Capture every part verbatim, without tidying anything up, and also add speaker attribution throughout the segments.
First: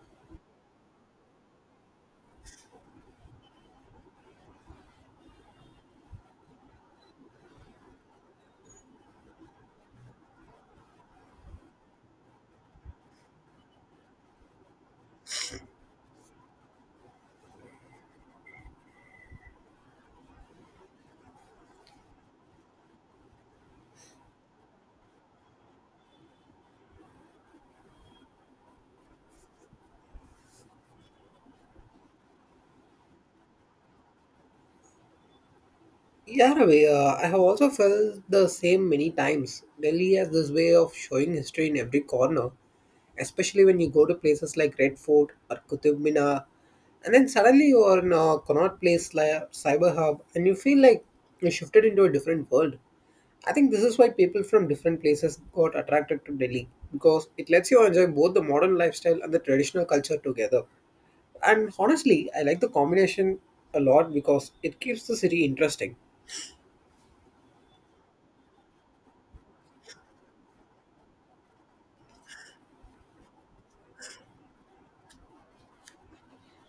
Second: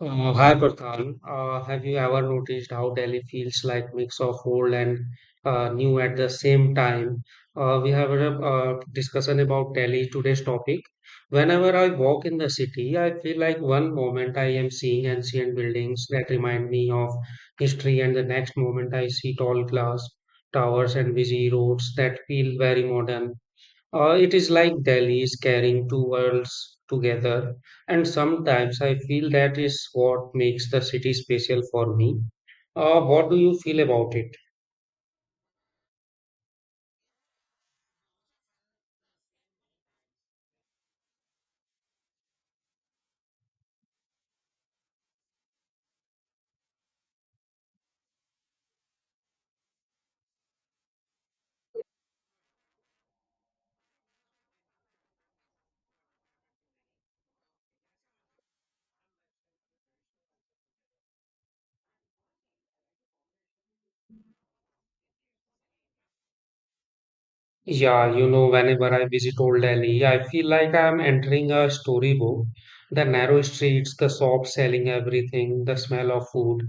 Speaker 1: Uh, hi Prathan, uh, have you ever noticed how Delhi feels like mix of old and uh, new at the same time? Uh, we have a uh, discussion about Delhi today's topic. Whenever I walk in the city, I feel like one moment I am seeing ancient buildings that remind me of history, and the next moment I see tall glass towers and busy roads that feel very modern. Uh, it is like Delhi is carrying two worlds together, and sometimes I feel that is what makes the city special for me. Uh, what do you feel about it?
Speaker 2: Yeah, in way, uh, I have also felt the same many times. Delhi has this way of showing history in every corner, especially when you go to places like Red Fort or Qutub Minar, and then suddenly you are in a Connaught Place like Cyber Hub, and you feel like you shifted into a different world. I think this is why people from different places got attracted to Delhi because it lets you enjoy both the modern lifestyle and the traditional culture together. And honestly, I like the combination a lot because it keeps the city interesting.
Speaker 1: Yeah, you know, whenever I visit Old Delhi, I feel like I'm entering a storybook. The narrow streets, the shops selling everything, the smell of food,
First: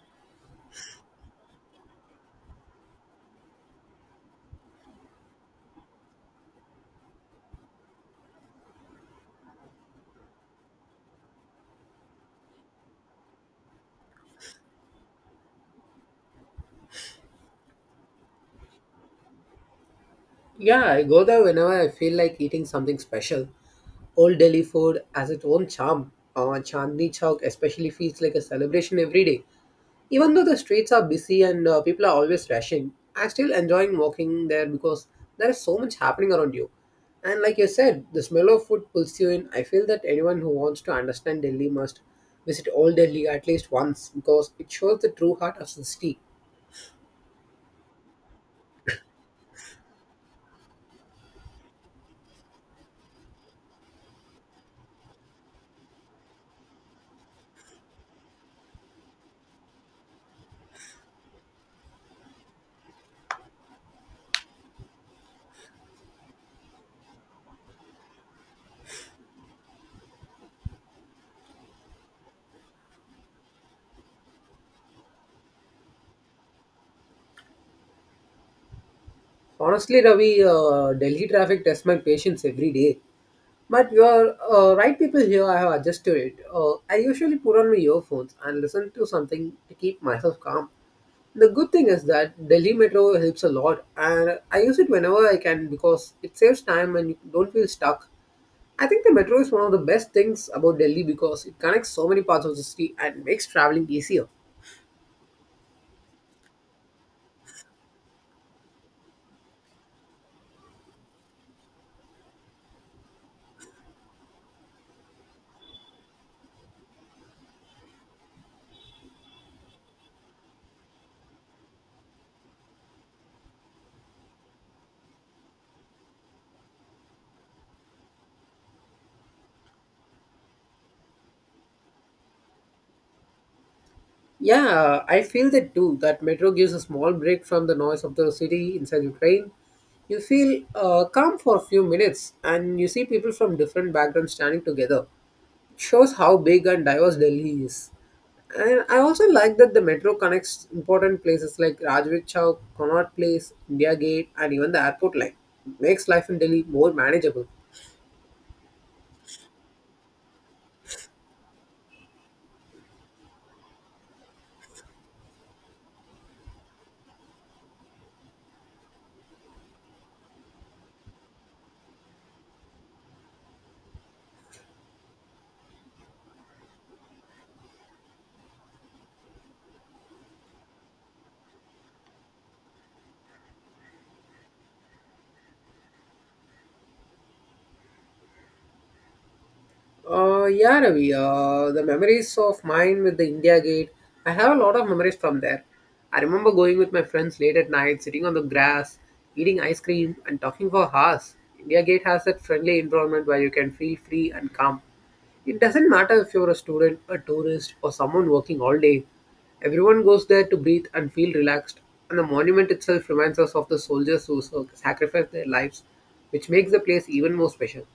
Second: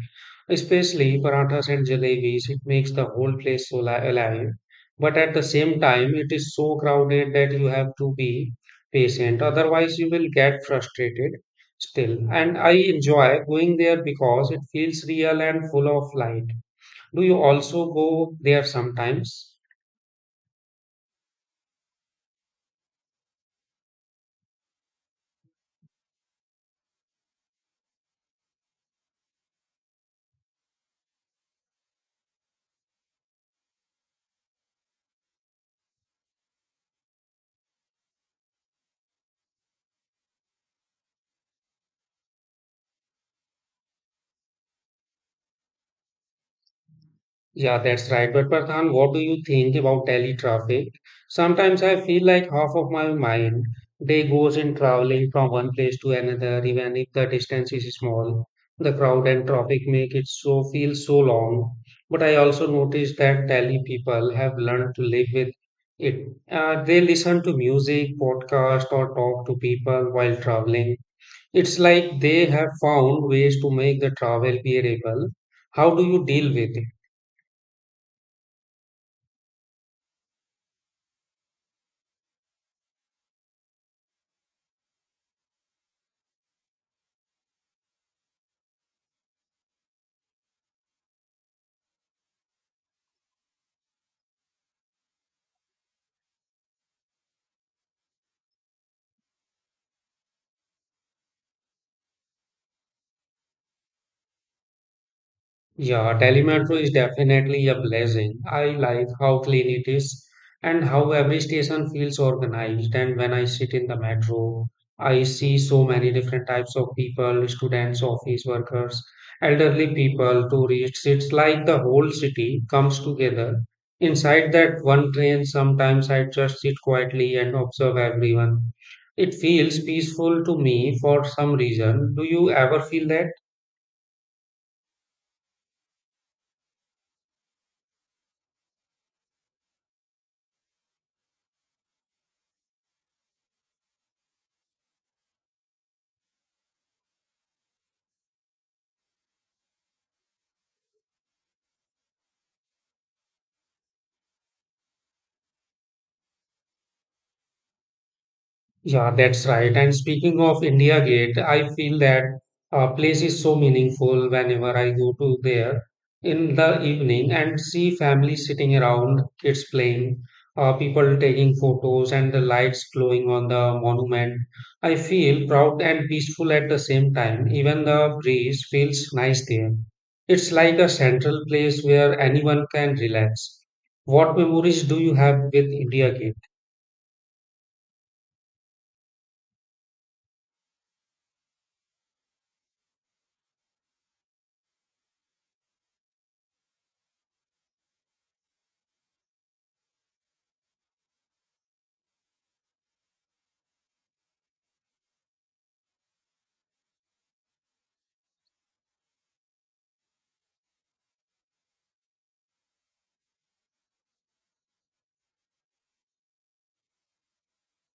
Speaker 1: especially parathas and jalebis, it makes the whole place so li- alive. But at the same time, it is so crowded that you have to be patient, otherwise, you will get frustrated still. And I enjoy going there because it feels real and full of light. Do you also go there sometimes?
Speaker 2: Yeah, I go there whenever I feel like eating something special. Old Delhi food has its own charm. Uh, Chandni Chowk especially feels like a celebration every day. Even though the streets are busy and uh, people are always rushing, I still enjoying walking there because there is so much happening around you. And like you said, the smell of food pulls you in. I feel that anyone who wants to understand Delhi must visit Old Delhi at least once because it shows the true heart of the city.
Speaker 1: Yeah, that's right. But Pradhan, what do you think about Delhi traffic? Sometimes I feel like half of my mind day goes in traveling from one place to another, even if the distance is small. The crowd and traffic make it so feel so long. But I also noticed that Delhi people have learned to live with it. Uh, they listen to music, podcast, or talk to people while traveling. It's like they have found ways to make the travel bearable. How do you deal with it?
Speaker 2: Honestly, Ravi, uh, Delhi traffic tests my patience every day. But you're uh, right, people here. I have adjusted it. Uh, I usually put on my earphones and listen to something to keep myself calm. The good thing is that Delhi Metro helps a lot, and I use it whenever I can because it saves time and you don't feel stuck. I think the metro is one of the best things about Delhi because it connects so many parts of the city and makes traveling easier.
Speaker 1: Yeah, telemetro is definitely a blessing. I like how clean it is and how every station feels organized. And when I sit in the metro, I see so many different types of people, students, office workers, elderly people, tourists. It's like the whole city comes together. Inside that one train, sometimes I just sit quietly and observe everyone. It feels peaceful to me for some reason. Do you ever feel that?
Speaker 2: Yeah, I feel that too. That metro gives a small break from the noise of the city inside the train. You feel uh, calm for a few minutes and you see people from different backgrounds standing together. It shows how big and diverse Delhi is. And I also like that the metro connects important places like Rajvik Chowk, Connaught Place, India Gate, and even the airport line. It makes life in Delhi more manageable.
Speaker 1: Yeah, that's right. And speaking of India Gate, I feel that uh, place is so meaningful whenever I go to there in the evening and see families sitting around, kids playing, uh, people taking photos, and the lights glowing on the monument. I feel proud and peaceful at the same time. Even the breeze feels nice there. It's like a central place where anyone can relax. What memories do you have with India Gate?
Speaker 2: Uh, yeah, Ravi, uh, the memories of mine with the India Gate, I have a lot of memories from there. I remember going with my friends late at night, sitting on the grass, eating ice cream, and talking for hours. India Gate has that friendly environment where you can feel free and calm. It doesn't matter if you're a student, a tourist, or someone working all day. Everyone goes there to breathe and feel relaxed, and the monument itself reminds us of the soldiers who sac- sacrificed their lives, which makes the place even more special.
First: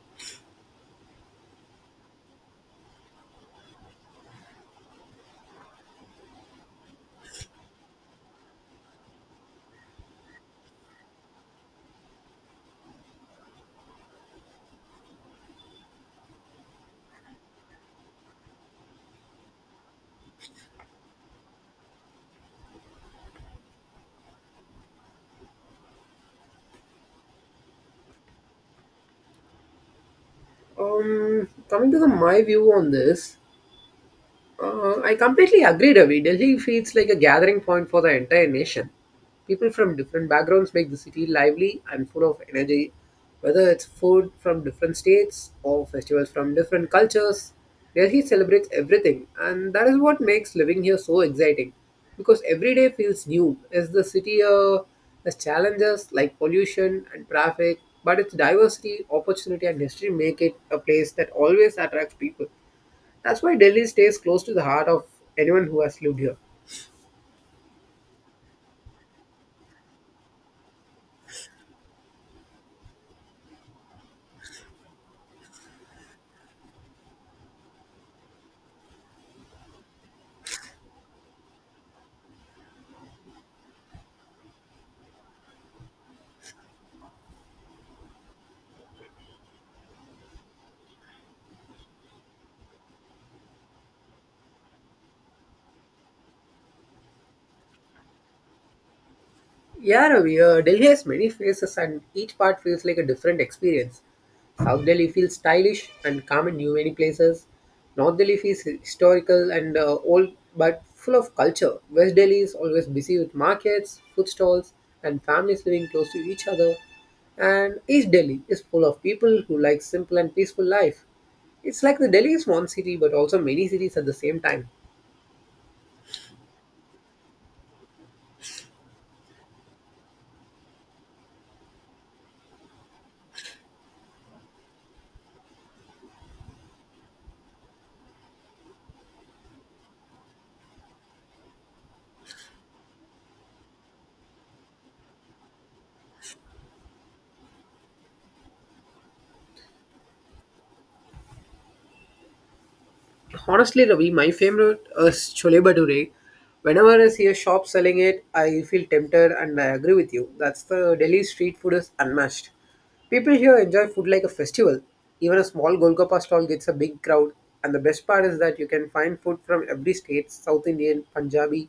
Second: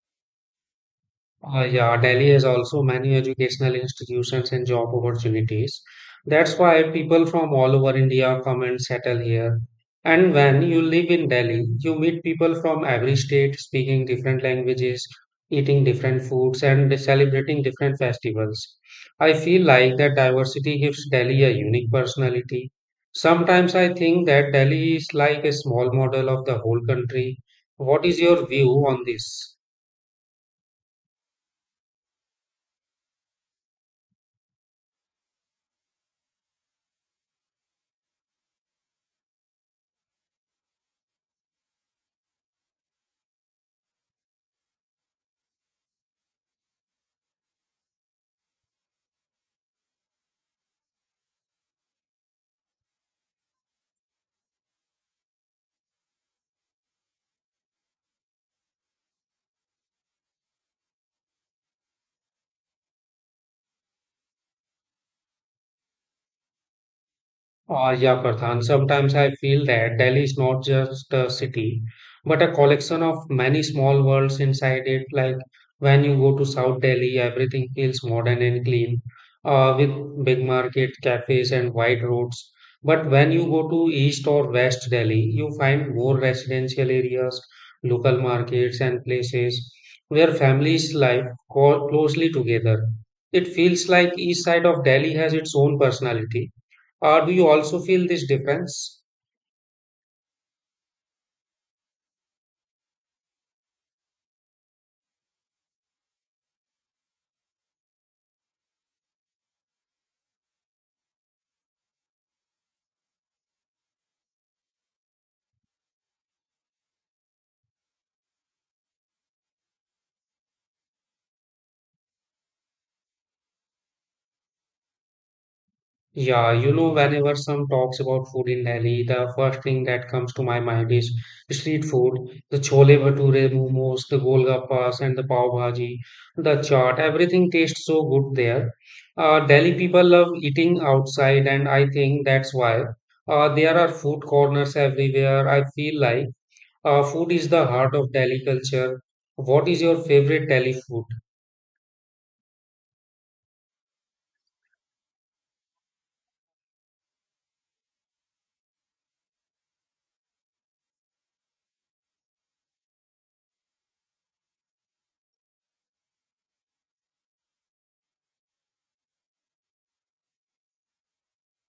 Speaker 1: Uh, yeah, Delhi has also many educational institutions and job opportunities. That's why people from all over India come and settle here. And when you live in Delhi, you meet people from every state speaking different languages, eating different foods, and celebrating different festivals. I feel like that diversity gives Delhi a unique personality. Sometimes I think that Delhi is like a small model of the whole country. What is your view on this?
Speaker 2: Um, coming to the my view on this, uh, I completely agree, Ravi. Delhi feels like a gathering point for the entire nation. People from different backgrounds make the city lively and full of energy. Whether it's food from different states or festivals from different cultures, Delhi celebrates everything, and that is what makes living here so exciting. Because every day feels new. As the city uh, has challenges like pollution and traffic, but its diversity, opportunity, and history make it a place that always attracts people. That's why Delhi stays close to the heart of anyone who has lived here.
Speaker 1: Uh, yeah, Pradhan. Sometimes I feel that Delhi is not just a city, but a collection of many small worlds inside it. Like when you go to South Delhi, everything feels modern and clean, uh, with big market, cafes, and wide roads. But when you go to East or West Delhi, you find more residential areas, local markets, and places where families live co- closely together. It feels like each side of Delhi has its own personality, uh, do you also feel this difference?
Speaker 2: Yeah, Ravi, uh, Delhi has many faces and each part feels like a different experience. South Delhi feels stylish and calm in new many places. North Delhi feels historical and uh, old but full of culture. West Delhi is always busy with markets, food stalls, and families living close to each other. And East Delhi is full of people who like simple and peaceful life. It's like the Delhi is one city but also many cities at the same time.
Speaker 1: Yeah, you know, whenever some talks about food in Delhi, the first thing that comes to my mind is street food, the chole bhature, momos, the golgappas, and the pav bhaji, the chaat. Everything tastes so good there. Uh, Delhi people love eating outside, and I think that's why uh, there are food corners everywhere. I feel like uh, food is the heart of Delhi culture. What is your favorite Delhi food?
Speaker 2: Honestly, Ravi, my favorite is chole bhature. Whenever I see a shop selling it, I feel tempted, and I agree with you. That's the Delhi street food is unmatched. People here enjoy food like a festival. Even a small Golgappa stall gets a big crowd. And the best part is that you can find food from every state: South Indian, Punjabi,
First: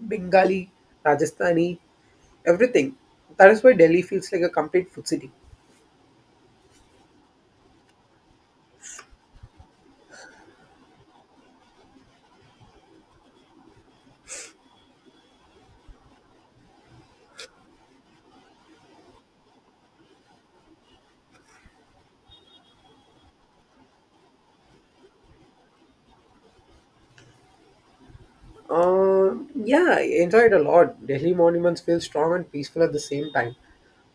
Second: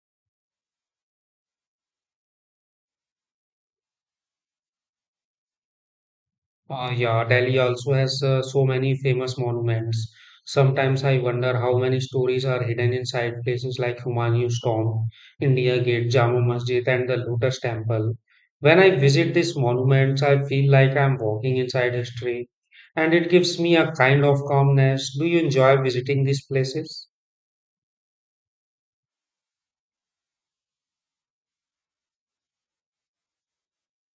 Speaker 2: Bengali, Rajasthani, everything. That is why Delhi feels like a complete food city.
Speaker 1: Uh, yeah, Delhi also has uh, so many famous monuments. Sometimes I wonder how many stories are hidden inside places like Humayun's tomb, India Gate, Jama Masjid, and the Lotus Temple. When I visit these monuments, I feel like I'm walking inside history, and it gives me a kind of calmness. Do you enjoy visiting these places?
Speaker 2: Uh, yeah, I enjoyed a lot. Delhi monuments feel strong and peaceful at the same time.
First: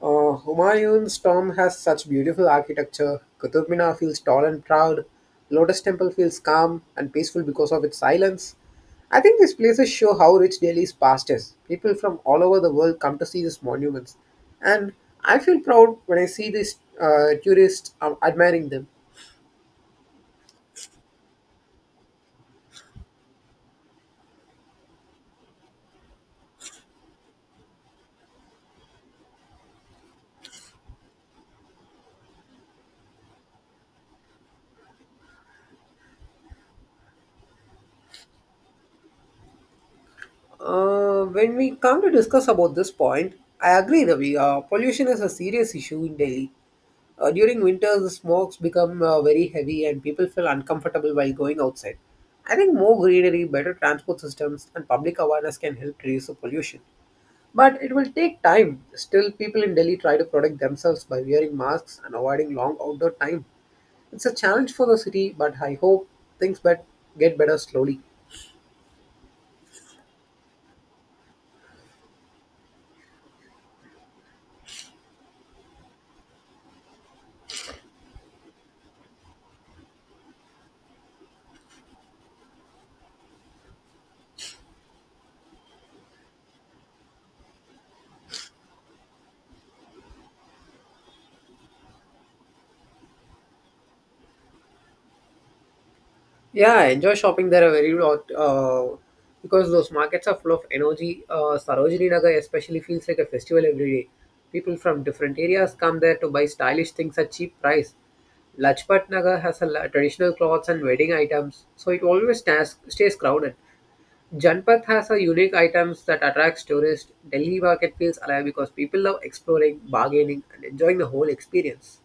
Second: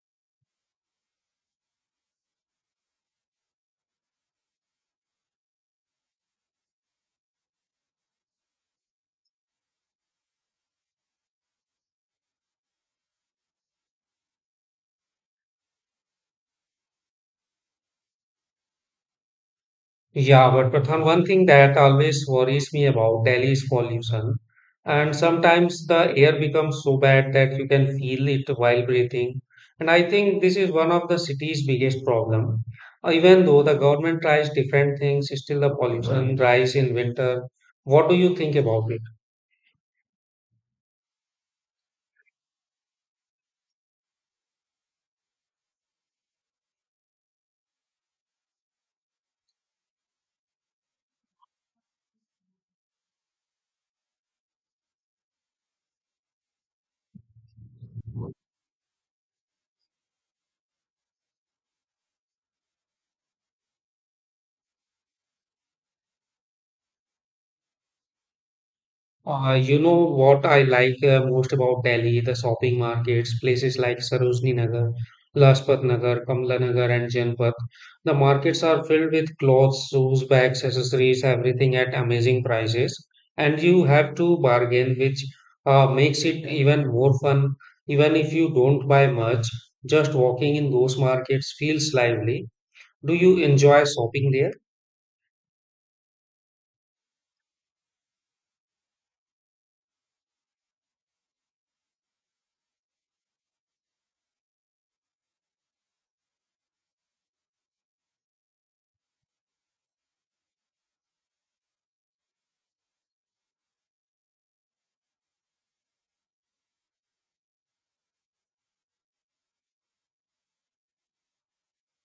Speaker 2: Uh, Humayun's tomb has such beautiful architecture. Qutub Minar feels tall and proud. Lotus Temple feels calm and peaceful because of its silence. I think these places show how rich Delhi's past is. People from all over the world come to see these monuments, and I feel proud when I see these uh, tourists um, admiring them.
Speaker 1: Yeah, but Pradhan, one thing that always worries me about Delhi is pollution. And sometimes the air becomes so bad that you can feel it while breathing. And I think this is one of the city's biggest problem. Uh, Even though the government tries different things, still the pollution rise in winter. What do you think about it?
Speaker 2: Uh, when we come to discuss about this point, I agree, Ravi. Uh, pollution is a serious issue in Delhi. Uh, during winter, the smokes become uh, very heavy and people feel uncomfortable while going outside. I think more greenery, better transport systems, and public awareness can help reduce the pollution. But it will take time. Still, people in Delhi try to protect themselves by wearing masks and avoiding long outdoor time. It's a challenge for the city, but I hope things bet- get better slowly.
Speaker 1: Uh, you know what I like uh, most about Delhi, the shopping markets, places like Sarojini Nagar, Lajpat Nagar, Kamla Nagar, and Janpat. The markets are filled with clothes, shoes, bags, accessories, everything at amazing prices, and you have to bargain, which uh, makes it even more fun. Even if you don't buy much, just walking in those markets feels lively. Do you enjoy shopping there?
Speaker 2: Yeah, I enjoy shopping there a very lot uh, because those markets are full of energy. Uh, Sarojini Nagar especially feels like a festival every day. People from different areas come there to buy stylish things at cheap price. Lajpat Nagar has a la- traditional clothes and wedding items, so it always stays, stays crowded. Janpat has a unique items that attracts tourists. Delhi market feels alive because people love exploring, bargaining, and enjoying the whole experience.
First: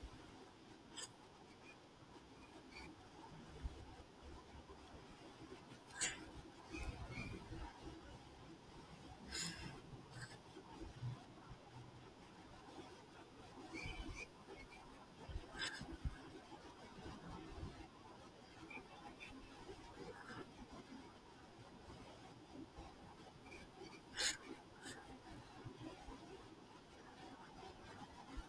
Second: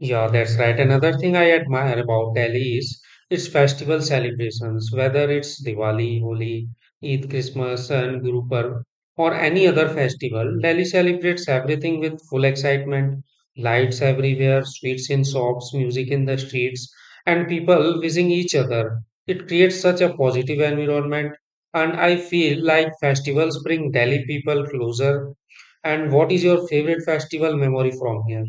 Speaker 1: Yeah, that's right. Another thing I admire about Delhi is its festival celebrations, whether it's Diwali, Holi, Eid, Christmas, and Guru Parv, or any other festival. Delhi celebrates everything with full excitement, lights everywhere, sweets in shops, music in the streets, and people visiting each other. It creates such a positive environment, and I feel like festivals bring Delhi people closer. And what is your favorite festival memory from here?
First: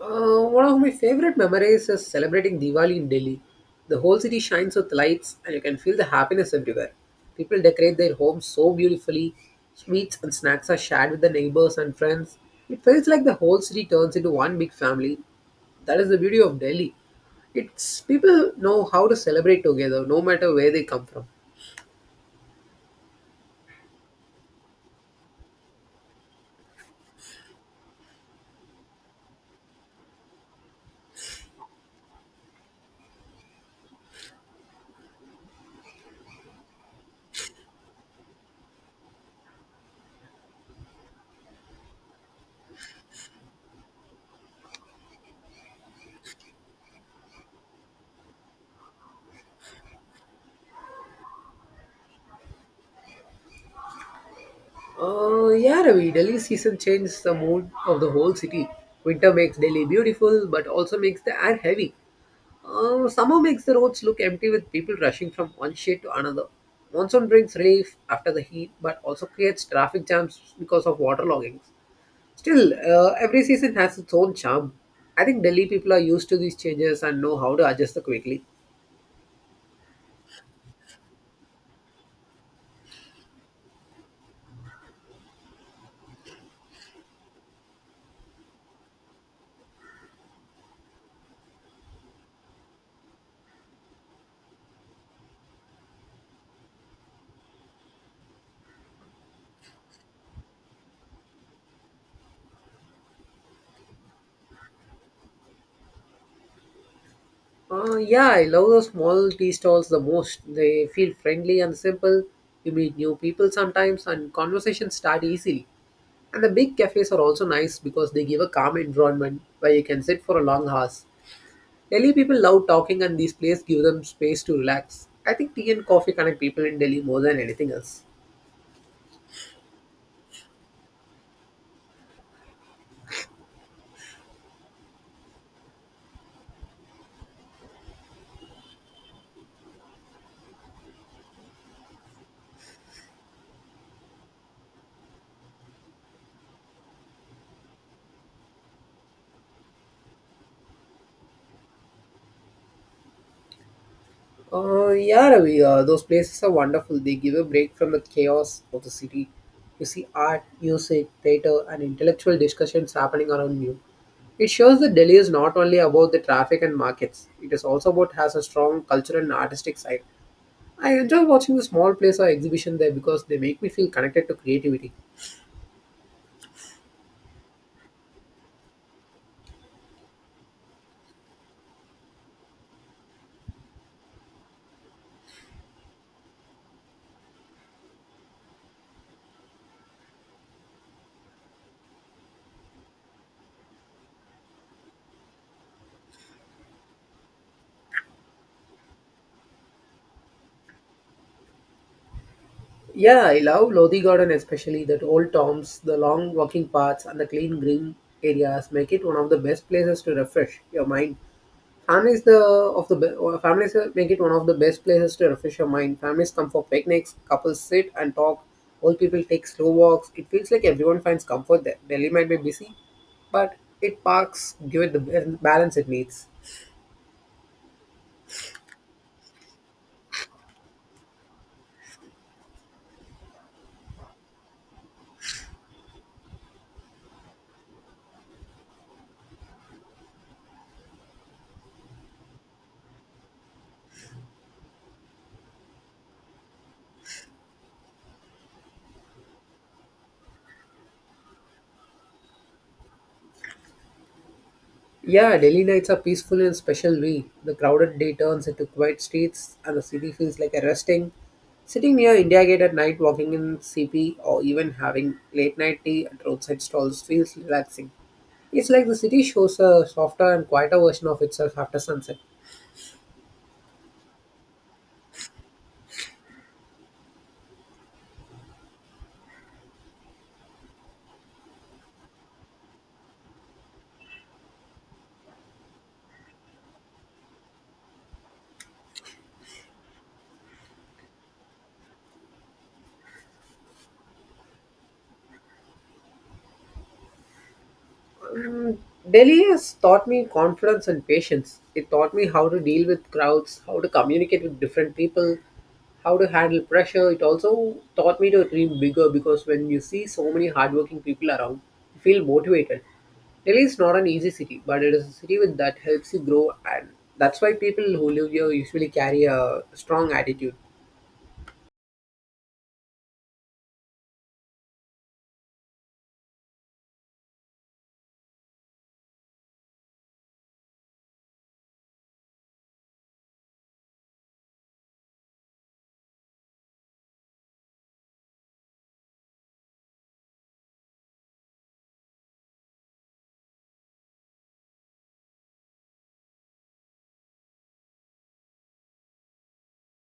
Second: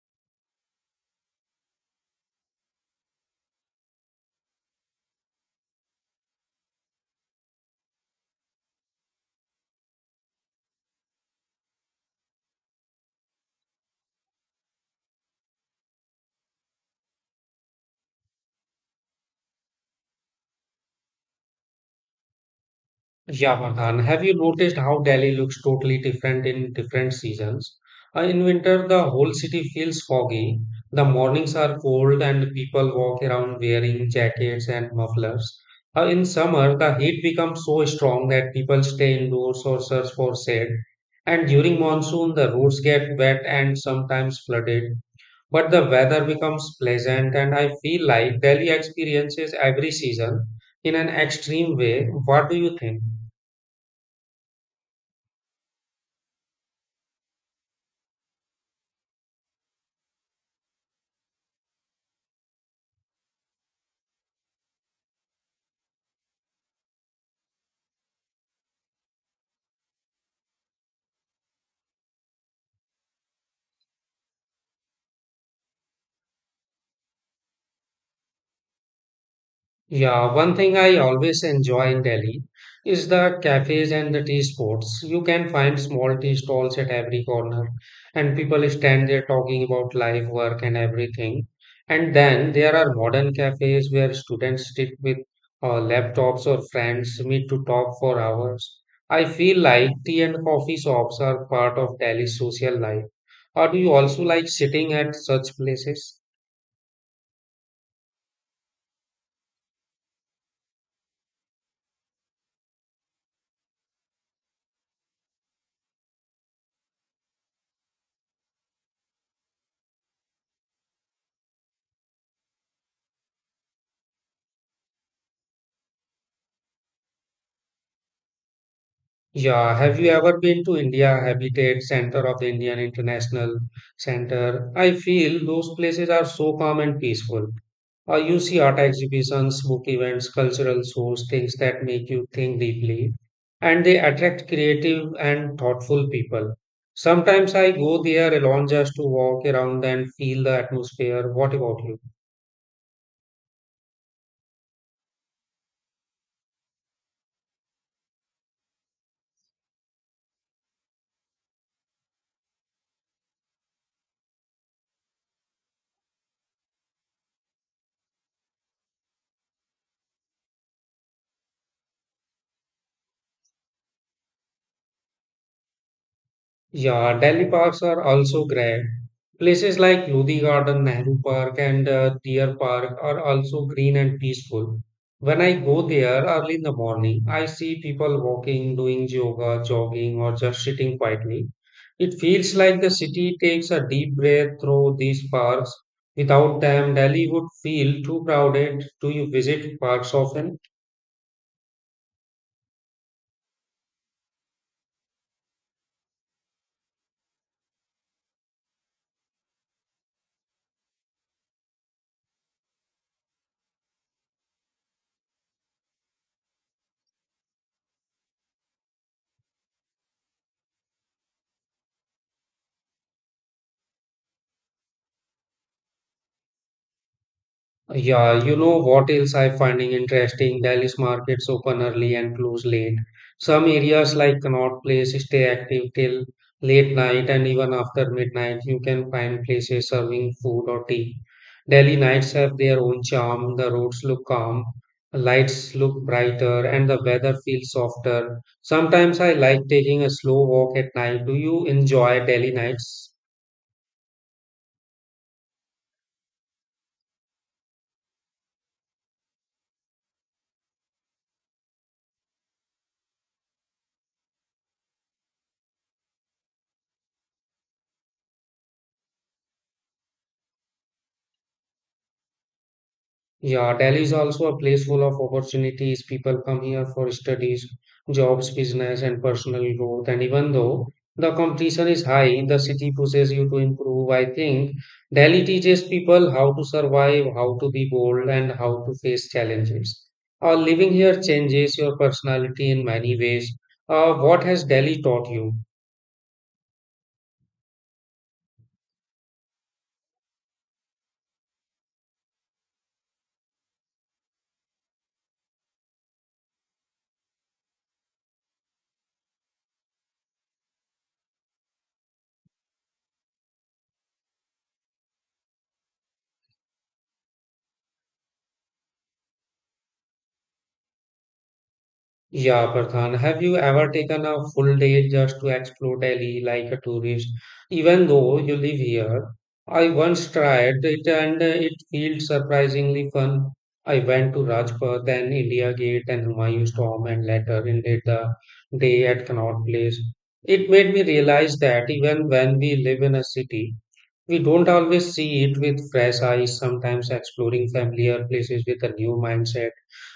Speaker 2: Uh, one of my favorite memories is celebrating Diwali in Delhi. The whole city shines with lights, and you can feel the happiness everywhere. People decorate their homes so beautifully. Sweets and snacks are shared with the neighbors and friends. It feels like the whole city turns into one big family. That is the beauty of Delhi. It's people know how to celebrate together, no matter where they come from.
Speaker 1: Yeah, Farhan, have you noticed how Delhi looks totally different in different seasons? Uh, in winter, the whole city feels foggy. The mornings are cold, and people walk around wearing jackets and mufflers. Uh, in summer, the heat becomes so strong that people stay indoors or search for shade. And during monsoon, the roads get wet and sometimes flooded. But the weather becomes pleasant, and I feel like Delhi experiences every season in an extreme way. What do you think?
Speaker 2: Uh, yeah, Ravi, Delhi season changes the mood of the whole city. Winter makes Delhi beautiful, but also makes the air heavy. Uh, summer makes the roads look empty with people rushing from one shade to another. Monsoon brings relief after the heat, but also creates traffic jams because of water loggings. Still, uh, every season has its own charm. I think Delhi people are used to these changes and know how to adjust the quickly.
Speaker 1: Yeah, one thing I always enjoy in Delhi is the cafes and the tea spots. You can find small tea stalls at every corner, and people stand there talking about life, work, and everything. And then there are modern cafes where students sit with uh, laptops or friends meet to talk for hours. I feel like tea and coffee shops are part of Delhi's social life. Or do you also like sitting at such places?
Speaker 2: Uh, yeah, I love those small tea stalls the most. They feel friendly and simple. You meet new people sometimes, and conversations start easily. And the big cafes are also nice because they give a calm environment where you can sit for a long hours. Delhi people love talking and these places give them space to relax. I think tea and coffee connect people in Delhi more than anything else.
Speaker 1: Yeah, have you ever been to India Habitat Center of the Indian International Center? I feel those places are so calm and peaceful. Uh, you see art exhibitions, book events, cultural shows, things that make you think deeply, and they attract creative and thoughtful people. Sometimes I go there alone just to walk around and feel the atmosphere. What about you?
Speaker 2: Uh, yeah, Ravi, uh, those places are wonderful. They give a break from the chaos of the city. You see art, music, theatre, and intellectual discussions happening around you. It shows that Delhi is not only about the traffic and markets, it is also about has a strong cultural and artistic side. I enjoy watching the small plays or exhibition there because they make me feel connected to creativity.
Speaker 1: Yeah, Delhi parks are also great. Places like Lodi Garden, Nehru Park, and uh, Deer Park are also green and peaceful. When I go there early in the morning, I see people walking, doing yoga, jogging, or just sitting quietly. It feels like the city takes a deep breath through these parks. Without them, Delhi would feel too crowded. Do you visit parks often?
Speaker 2: Yeah, I love Lodi Garden especially. That old tombs, the long walking paths, and the clean green areas make it one of the best places to refresh your mind. Families the of the be- or families uh, make it one of the best places to refresh your mind. Families come for picnics, couples sit and talk, old people take slow walks. It feels like everyone finds comfort there. Delhi might be busy, but it parks give it the ba- balance it needs.
Speaker 1: Yeah, you know what else I'm finding interesting? Delhi's markets open early and close late. Some areas like Connaught Place stay active till late night, and even after midnight, you can find places serving food or tea. Delhi nights have their own charm. The roads look calm, lights look brighter, and the weather feels softer. Sometimes I like taking a slow walk at night. Do you enjoy Delhi nights?
Speaker 2: Yeah, Delhi nights are peaceful in a special way. The crowded day turns into quiet streets and the city feels like a resting. Sitting near India Gate at night, walking in C P, or even having late night tea at roadside stalls feels relaxing. It's like the city shows a softer and quieter version of itself after sunset.
Speaker 1: Yeah, Delhi is also a place full of opportunities. People come here for studies, jobs, business, and personal growth. And even though the competition is high, the city pushes you to improve. I think Delhi teaches people how to survive, how to be bold, and how to face challenges. Uh, living here changes your personality in many ways. Uh, what has Delhi taught you?
Speaker 2: Delhi has taught me confidence and patience. It taught me how to deal with crowds, how to communicate with different people, how to handle pressure. It also taught me to dream bigger because when you see so many hardworking people around, you feel motivated. Delhi is not an easy city, but it is a city with that helps you grow, and that's why people who live here usually carry a strong attitude.
Speaker 1: Yeah, Farhan, have you ever taken a full day just to explore Delhi like a tourist? Even though you live here, I once tried it and uh, it felt surprisingly fun. I went to Rajpath, then India Gate and Humayun's Tomb, and later ended the day at Connaught Place. It made me realize that even when we live in a city, we don't always see it with fresh eyes. Sometimes exploring familiar places with a new mindset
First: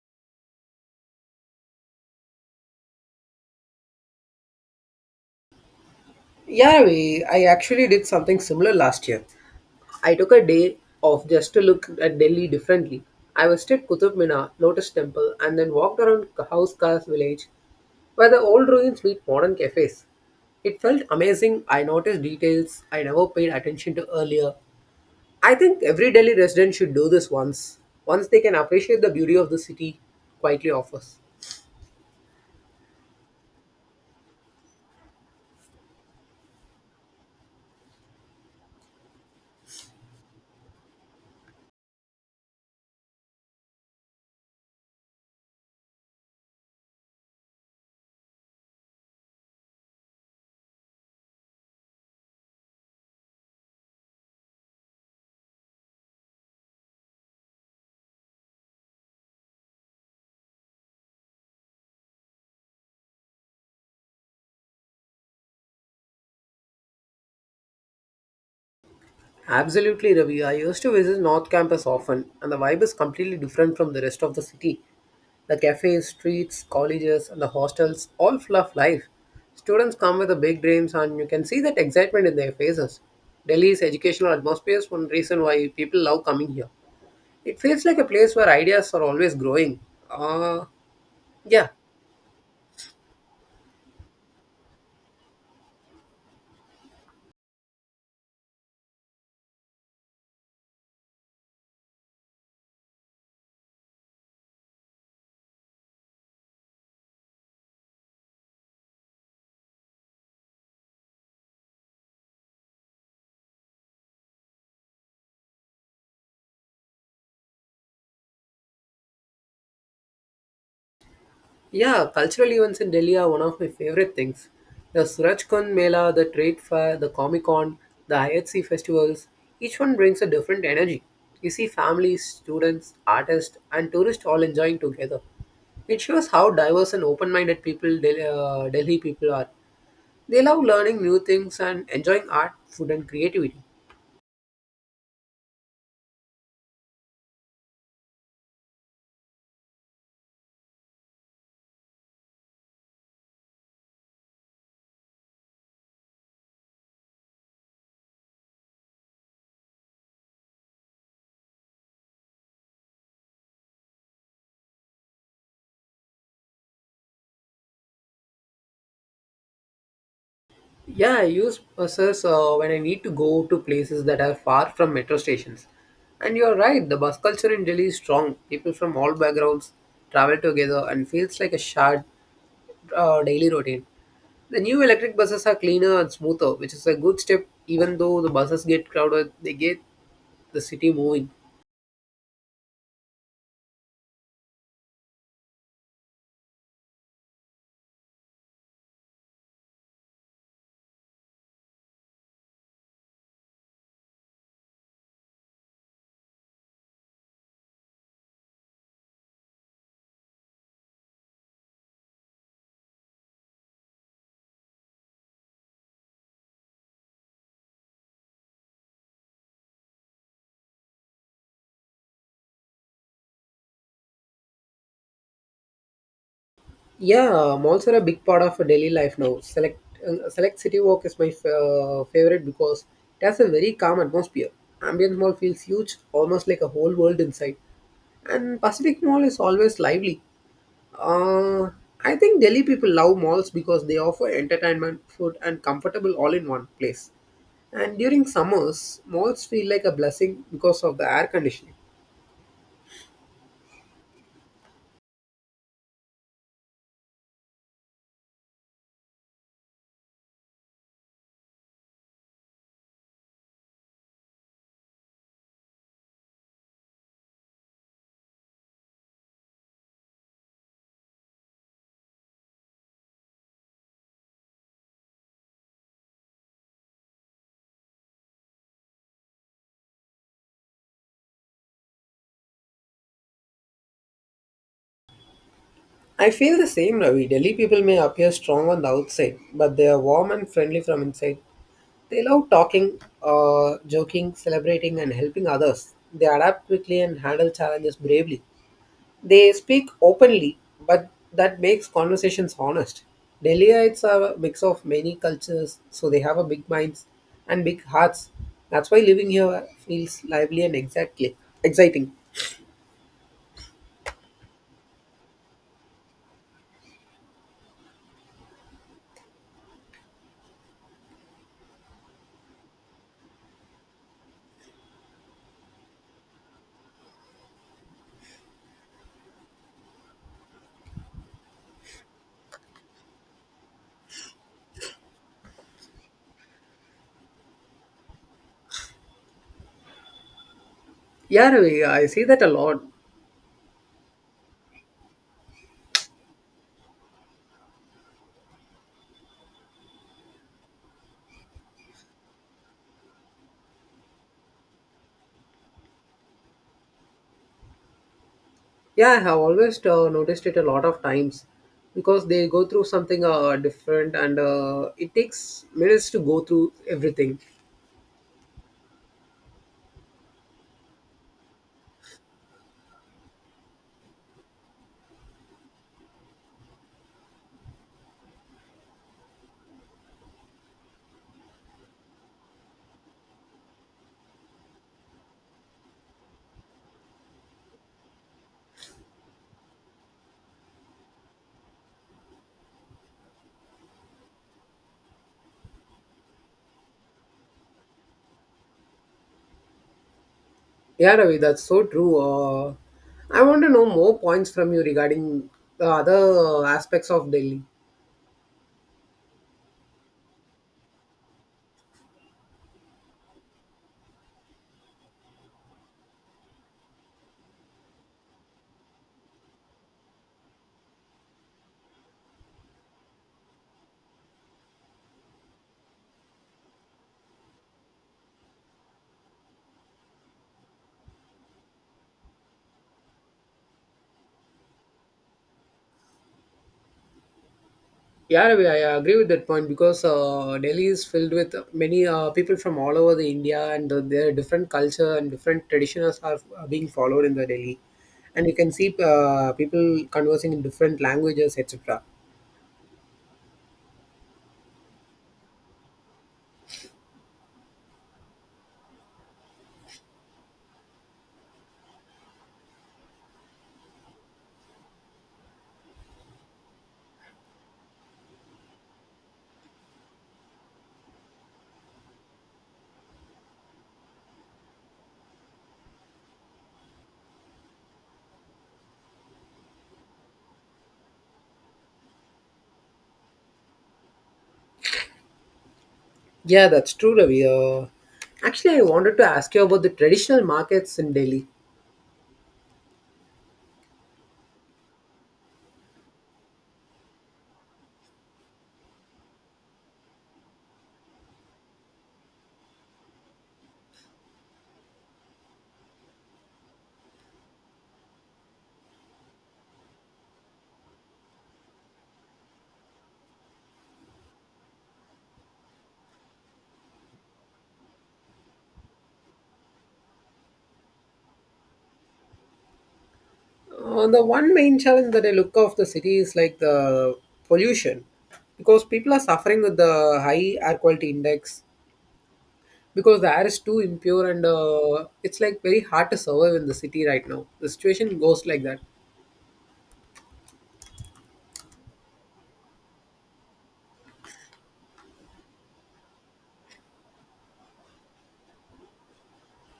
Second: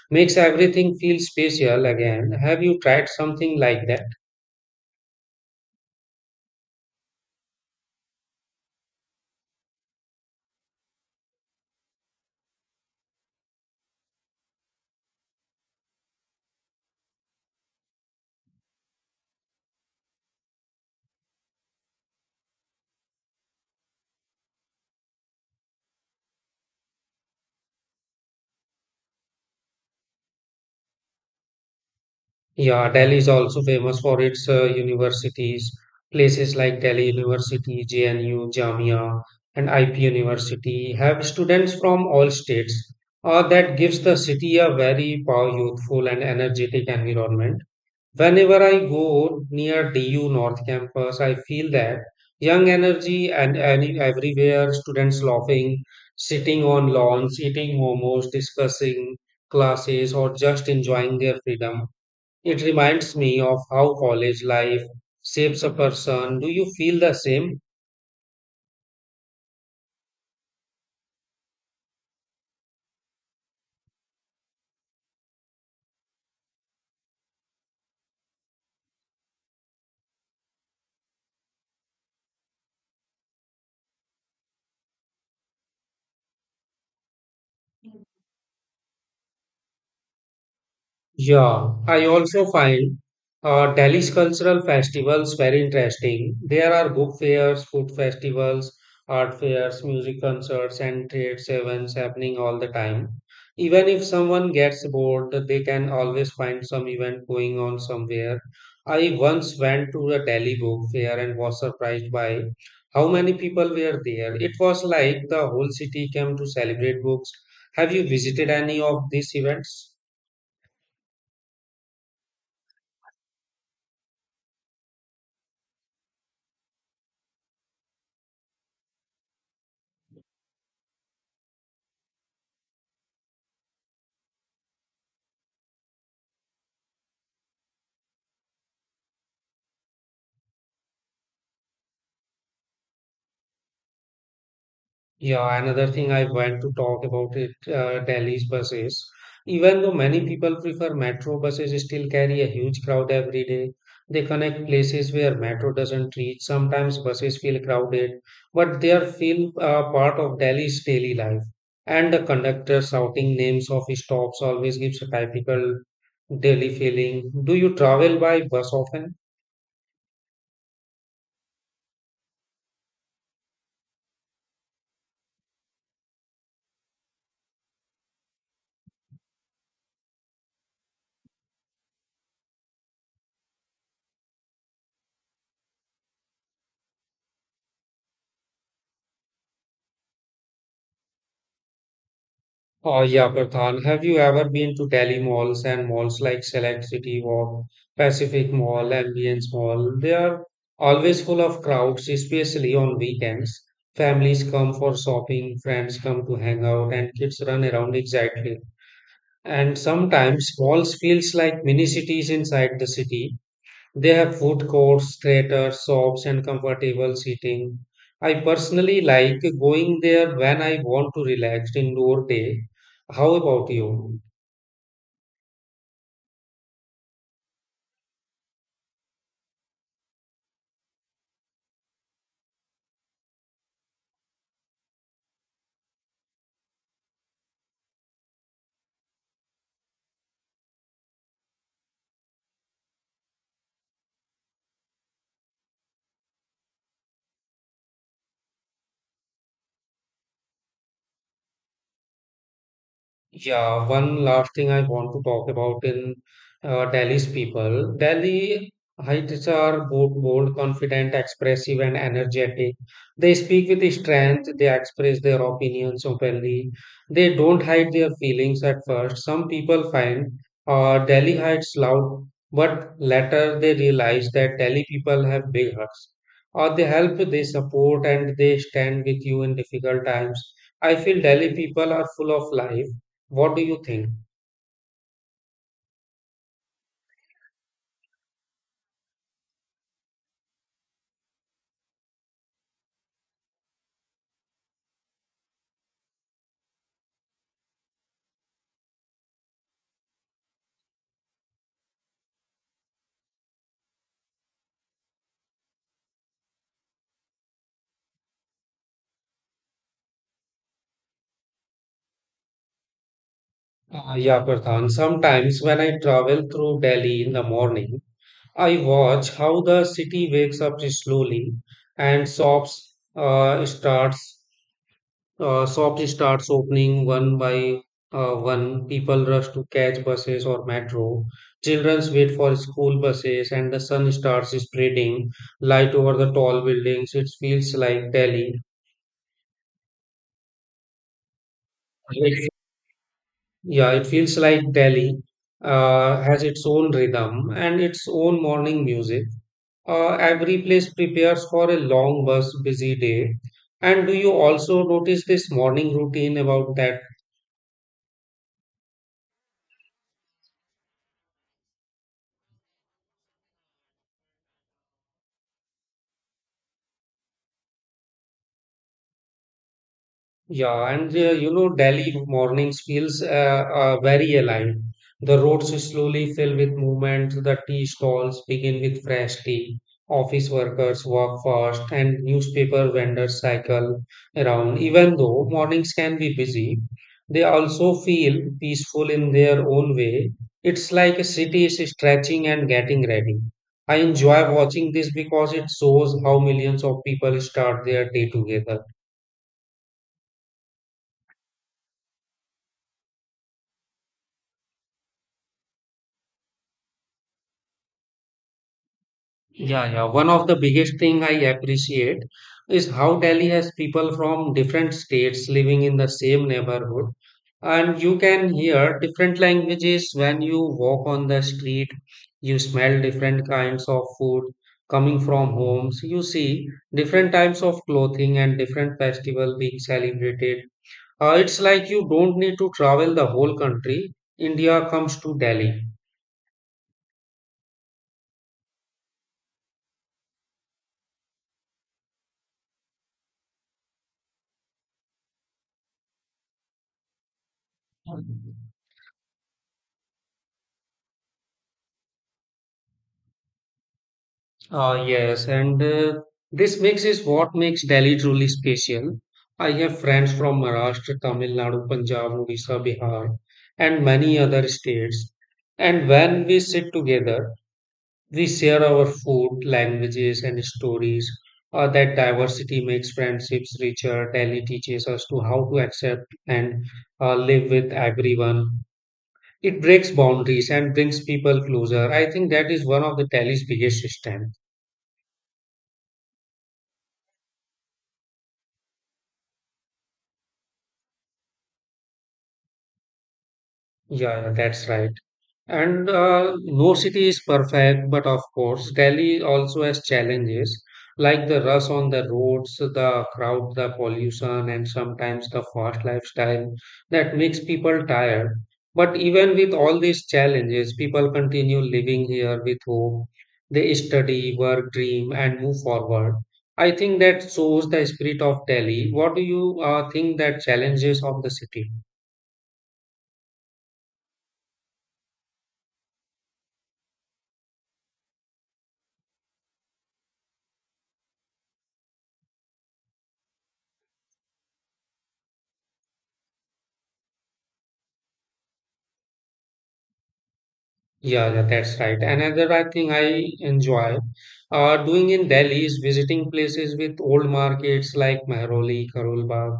Speaker 1: makes everything feel special again. Have you tried something like that?
Speaker 2: Yeah, we, I actually did something similar last year. I took a day off just to look at Delhi differently. I visited Qutub Minar, Lotus Temple, and then walked around House Khas village where the old ruins meet modern cafes. It felt amazing. I noticed details I never paid attention to earlier. I think every Delhi resident should do this once. Once they can appreciate the beauty of the city quietly offers.
Speaker 1: Yeah, Delhi is also famous for its uh, universities. Places like Delhi University, J N U, Jamia, and I P University have students from all states. Uh, that gives the city a very pow- youthful and energetic environment. Whenever I go near D U North campus, I feel that young energy and any, everywhere, students laughing, sitting on lawns, eating momos, discussing classes, or just enjoying their freedom. It reminds me of how college life shapes a person. Do you feel the same?
Speaker 2: Absolutely, Ravi. I used to visit North Campus often, and the vibe is completely different from the rest of the city. The cafes, streets, colleges, and the hostels all full of life. Students come with the big dreams, and you can see that excitement in their faces. Delhi's educational atmosphere is one reason why people love coming here. It feels like a place where ideas are always growing. Uh, yeah,
Speaker 1: Yeah, I also find uh, Delhi's cultural festivals very interesting. There are book fairs, food festivals, art fairs, music concerts, and trade events happening all the time. Even if someone gets bored, they can always find some event going on somewhere. I once went to a Delhi book fair and was surprised by how many people were there. It was like the whole city came to celebrate books. Have you visited any of these events?
Speaker 2: Yeah, cultural events in Delhi are one of my favorite things. The Suraj Kun Mela, the Trade Fair, the Comic Con, the I H C festivals, each one brings a different energy. You see families, students, artists, and tourists all enjoying together. It shows how diverse and open minded people Del- uh, Delhi people are. They love learning new things and enjoying art, food, and creativity.
Speaker 1: Yeah, another thing I want to talk about it, uh, Delhi's buses. Even though many people prefer metro buses, still carry a huge crowd every day. They connect places where metro doesn't reach. Sometimes buses feel crowded, but they are feel uh, part of Delhi's daily life. And the conductor shouting names of stops always gives a typical Delhi feeling. Do you travel by bus often?
Speaker 2: Yeah, I use buses uh, when I need to go to places that are far from metro stations. And you're right, the bus culture in Delhi is strong. People from all backgrounds travel together and feels like a shared uh, daily routine. The new electric buses are cleaner and smoother, which is a good step. Even though the buses get crowded, they get the city moving.
Speaker 1: Oh yeah, Pradhan. Have you ever been to Delhi malls and malls like Select City Walk, Pacific Mall, Ambience Mall? They are always full of crowds, especially on weekends. Families come for shopping, friends come to hang out, and kids run around excitedly. And sometimes malls feels like mini cities inside the city. They have food courts, theaters, shops, and comfortable seating. I personally like going there when I want to relax indoor day. How about you?
Speaker 2: Yeah, malls are a big part of daily life now. Select uh, select city walk is my f- uh, favorite because it has a very calm atmosphere. Ambient mall feels huge, almost like a whole world inside. And Pacific Mall is always lively. Uh, I think Delhi people love malls because they offer entertainment, food, and comfortable all in one place. And during summers, malls feel like a blessing because of the air conditioning.
Speaker 1: Yeah, one last thing I want to talk about in uh, Delhi's people. Delhi heights are both bold, confident, expressive, and energetic. They speak with strength, they express their opinions openly, they don't hide their feelings at first. Some people find uh, Delhi heights loud, but later they realize that Delhi people have big hearts. Or they help, they support, and they stand with you in difficult times. I feel Delhi people are full of life, what do you think?
Speaker 2: I feel the same, Ravi. Delhi people may appear strong on the outside, but they are warm and friendly from inside. They love talking, uh, joking, celebrating, and helping others. They adapt quickly and handle challenges bravely. They speak openly, but that makes conversations honest. Delhiites are a mix of many cultures, so they have a big minds and big hearts. That's why living here feels lively and exactly exciting.
Speaker 1: Uh, Yeah, Pradhan. Sometimes when I travel through Delhi in the morning, I watch how the city wakes up slowly and shops uh, starts uh, shops starts opening one by uh, one. People rush to catch buses or metro. Children wait for school buses, and the sun starts spreading light over the tall buildings. It feels like Delhi.
Speaker 2: Yeah, Ravi, I see that a lot.
Speaker 1: Yeah, it feels like Delhi uh, has its own rhythm and its own morning music. Uh, every place prepares for a long bus busy day. And do you also notice this morning routine about that?
Speaker 2: Yeah, I have always uh, noticed it a lot of times because they go through something uh, different and uh, it takes minutes to go through everything.
Speaker 1: Yeah, and uh, you know, Delhi mornings feels uh, uh, very alive. The roads slowly fill with movement. The tea stalls begin with fresh tea. Office workers walk fast, and newspaper vendors cycle around. Even though mornings can be busy, they also feel peaceful in their own way. It's like a city is stretching and getting ready. I enjoy watching this because it shows how millions of people start their day together.
Speaker 2: Yeah, Ravi, that's so true. Uh, I want to know more points from you regarding the other aspects of Delhi.
Speaker 1: Yeah, yeah. One of the biggest thing I appreciate is how Delhi has people from different states living in the same neighborhood, and you can hear different languages when you walk on the street. You smell different kinds of food coming from homes. You see different types of clothing and different festival being celebrated. Uh, it's like you don't need to travel the whole country. India comes to Delhi.
Speaker 2: Yeah, Ravi, I agree with that point because uh, Delhi is filled with many uh, people from all over the India and uh, their different culture and different traditions are uh, being followed in the Delhi. And you can see uh, people conversing in different languages, et cetera.
Speaker 1: Uh, yes, and uh, this mix is what makes Delhi truly special. I have friends from Maharashtra, Tamil Nadu, Punjab, Odisha, Bihar, and many other states. And when we sit together, we share our food, languages, and stories. Uh, that diversity makes friendships richer. Delhi teaches us to how to accept and uh, live with everyone. It breaks boundaries and brings people closer. I think that is one of the Delhi's biggest strengths.
Speaker 2: Yeah, that's true, Ravi. Uh, Actually, I wanted to ask you about the traditional markets in Delhi.
Speaker 1: Yeah, yeah, that's right. And uh, no city is perfect, but of course, Delhi also has challenges like the rush on the roads, the crowd, the pollution, and sometimes the fast lifestyle that makes people tired. But even with all these challenges, people continue living here with hope. They study, work, dream, and move forward. I think that shows the spirit of Delhi. What do you uh, think that challenges of the city?
Speaker 2: Uh, the one main challenge that I look of the city is like the pollution, because people are suffering with the high air quality index because the air is too impure and uh, it's like very hard to survive in the city right now. The situation goes like that.
Speaker 1: Yeah, yeah, that's right. Another I think I enjoy uh, doing in Delhi is visiting places with old markets like Mehroli, Karol Bagh,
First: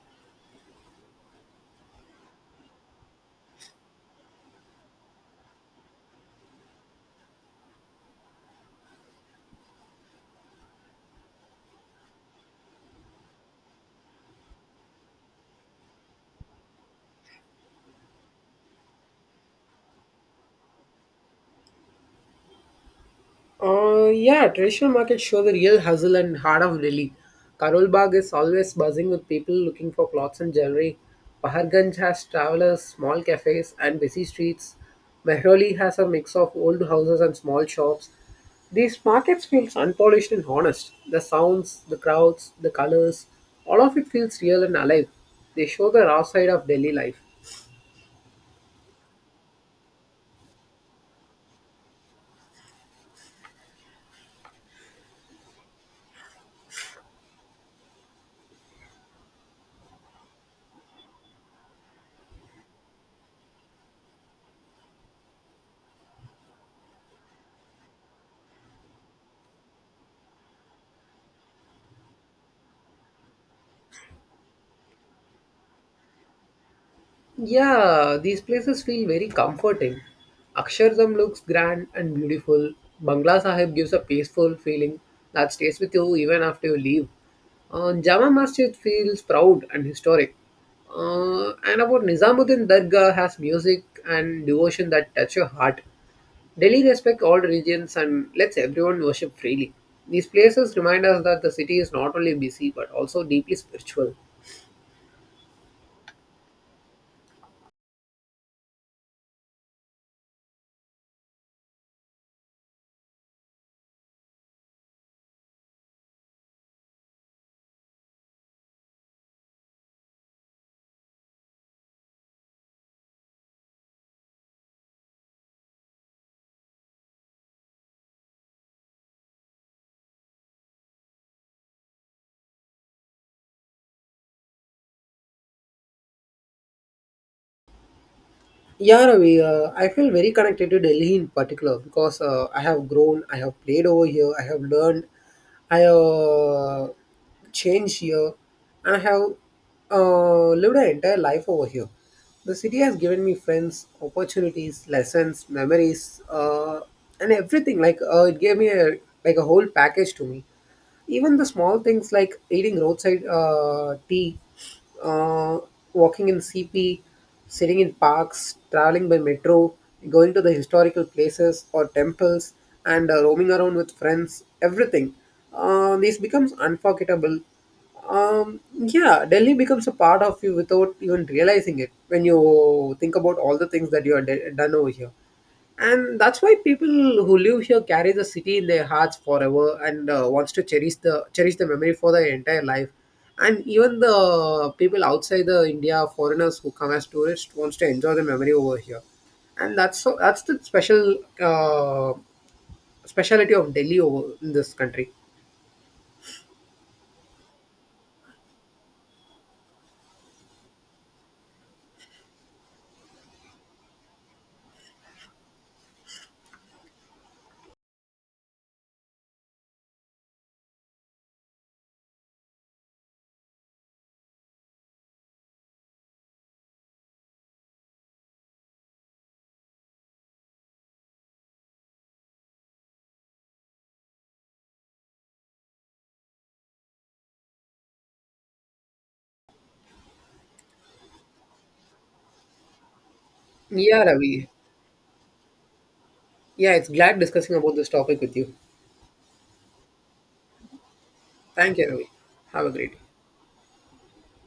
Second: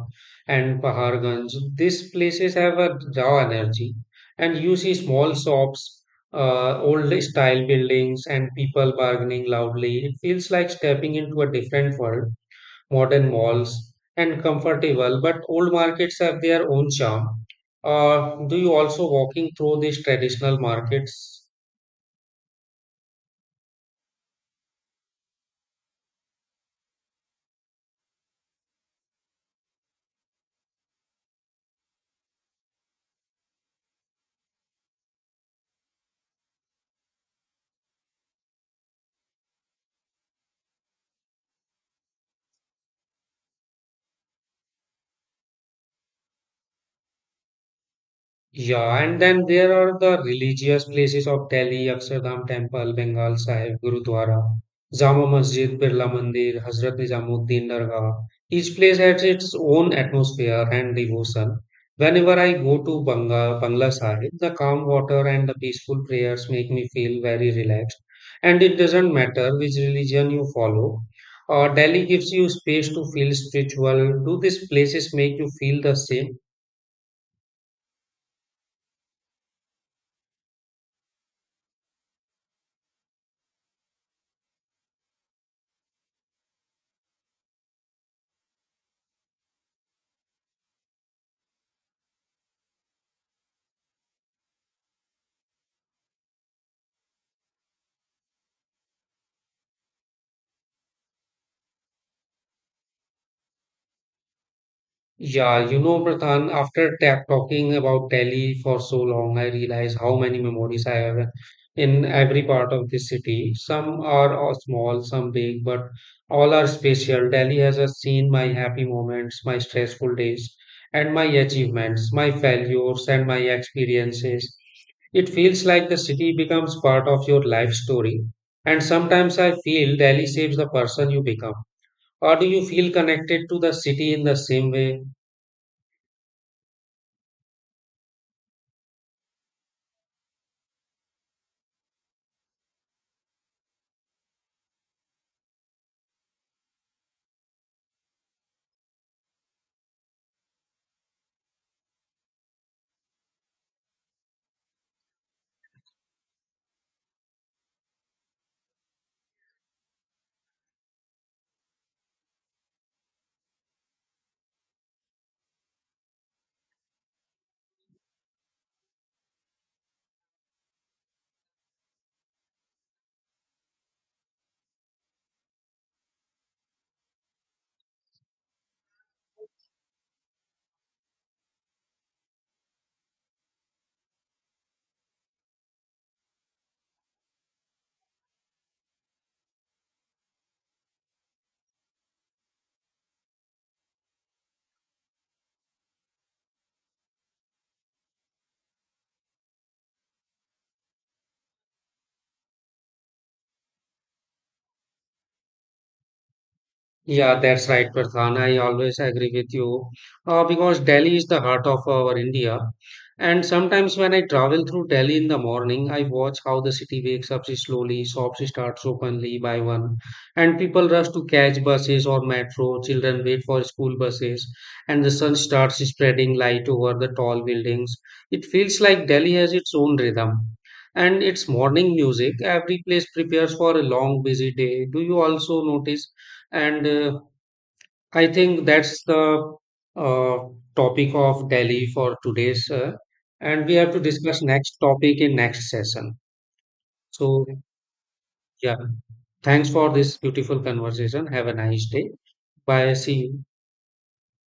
Speaker 1: and Paharganj. These places have a raw energy, and you see small shops, uh, old style buildings, and people bargaining loudly. It feels like stepping into a different world, modern malls and comfortable, but old markets have their own charm. Uh, do you also walking through these traditional markets?
Speaker 2: Uh, yeah, Traditional markets show the real hustle and heart of Delhi. Karol Bagh is always buzzing with people looking for clothes and jewelry. Paharganj has travelers, small cafes, and busy streets. Mehroli has a mix of old houses and small shops. These markets feels unpolished and honest. The sounds, the crowds, the colors, all of it feels real and alive. They show the raw side of Delhi life.
Speaker 1: Yeah, and then there are the religious places of Delhi, Akshardham Temple, Bengal Sahib, Gurudwara, Jama Masjid, Birla Mandir, Hazrat Nizamuddin Dargah. Each place has its own atmosphere and devotion. Whenever I go to Banga, Bangla Sahib, the calm water and the peaceful prayers make me feel very relaxed. And it doesn't matter which religion you follow. Uh, Delhi gives you space to feel spiritual. Do these places make you feel the same?
Speaker 2: Yeah, these places feel very comforting. Akshardham looks grand and beautiful. Bangla Sahib gives a peaceful feeling that stays with you even after you leave. Uh, Jama Masjid feels proud and historic. Uh, and about Nizamuddin Dargah has music and devotion that touch your heart. Delhi respects all religions and lets everyone worship freely. These places remind us that the city is not only busy but also deeply spiritual.
Speaker 1: Yeah, you know, Pradhan, after ta talking about Delhi for so long, I realize how many memories I have in every part of the city. Some are all small, some big, but all are special. Delhi has uh, seen my happy moments, my stressful days, and my achievements, my failures, and my experiences. It feels like the city becomes part of your life story. And sometimes I feel Delhi shapes the person you become. Or do you feel connected to the city in the same way?
Speaker 2: Yeah, Ravi, uh, I feel very connected to Delhi in particular because uh, I have grown, I have played over here, I have learned, I uh, changed here, and I have uh, lived an entire life over here. The city has given me friends, opportunities, lessons, memories, uh, and everything. Like uh, it gave me a like a whole package to me. Even the small things like eating roadside uh, tea uh, walking in C P, sitting in parks, traveling by metro, going to the historical places or temples, and uh, roaming around with friends, everything. Uh, this becomes unforgettable. Um, yeah, Delhi becomes a part of you without even realizing it when you think about all the things that you have done over here, and that's why people who live here carry the city in their hearts forever and uh, wants to cherish the cherish the memory for their entire life, and even the people outside the india foreigners who come as tourists wants to enjoy the memory over here, and that's so that's the special uh, speciality of delhi over in this country.
Speaker 1: Yeah, that's right, Pradhan. I always agree with you uh, because Delhi is the heart of our India. And sometimes when I travel through Delhi in the morning, I watch how the city wakes up slowly, shops start openly by one, and people rush to catch buses or metro, children wait for school buses, and the sun starts spreading light over the tall buildings. It feels like Delhi has its own rhythm. And its morning music, every place prepares for a long, busy day. Do you also notice? And uh, I think that's the uh, topic of Delhi for today's. Uh, and we have to
Speaker 2: Yeah,
Speaker 1: discuss
Speaker 2: Ravi,
Speaker 1: next topic in next session.
Speaker 2: yeah, it's glad
Speaker 1: So,
Speaker 2: discussing about this topic with you.
Speaker 1: yeah, thanks for this beautiful conversation. Have a
Speaker 2: Thank
Speaker 1: nice
Speaker 2: you,
Speaker 1: day.
Speaker 2: Ravi. Have a great
Speaker 1: Bye.
Speaker 2: day.
Speaker 1: See you.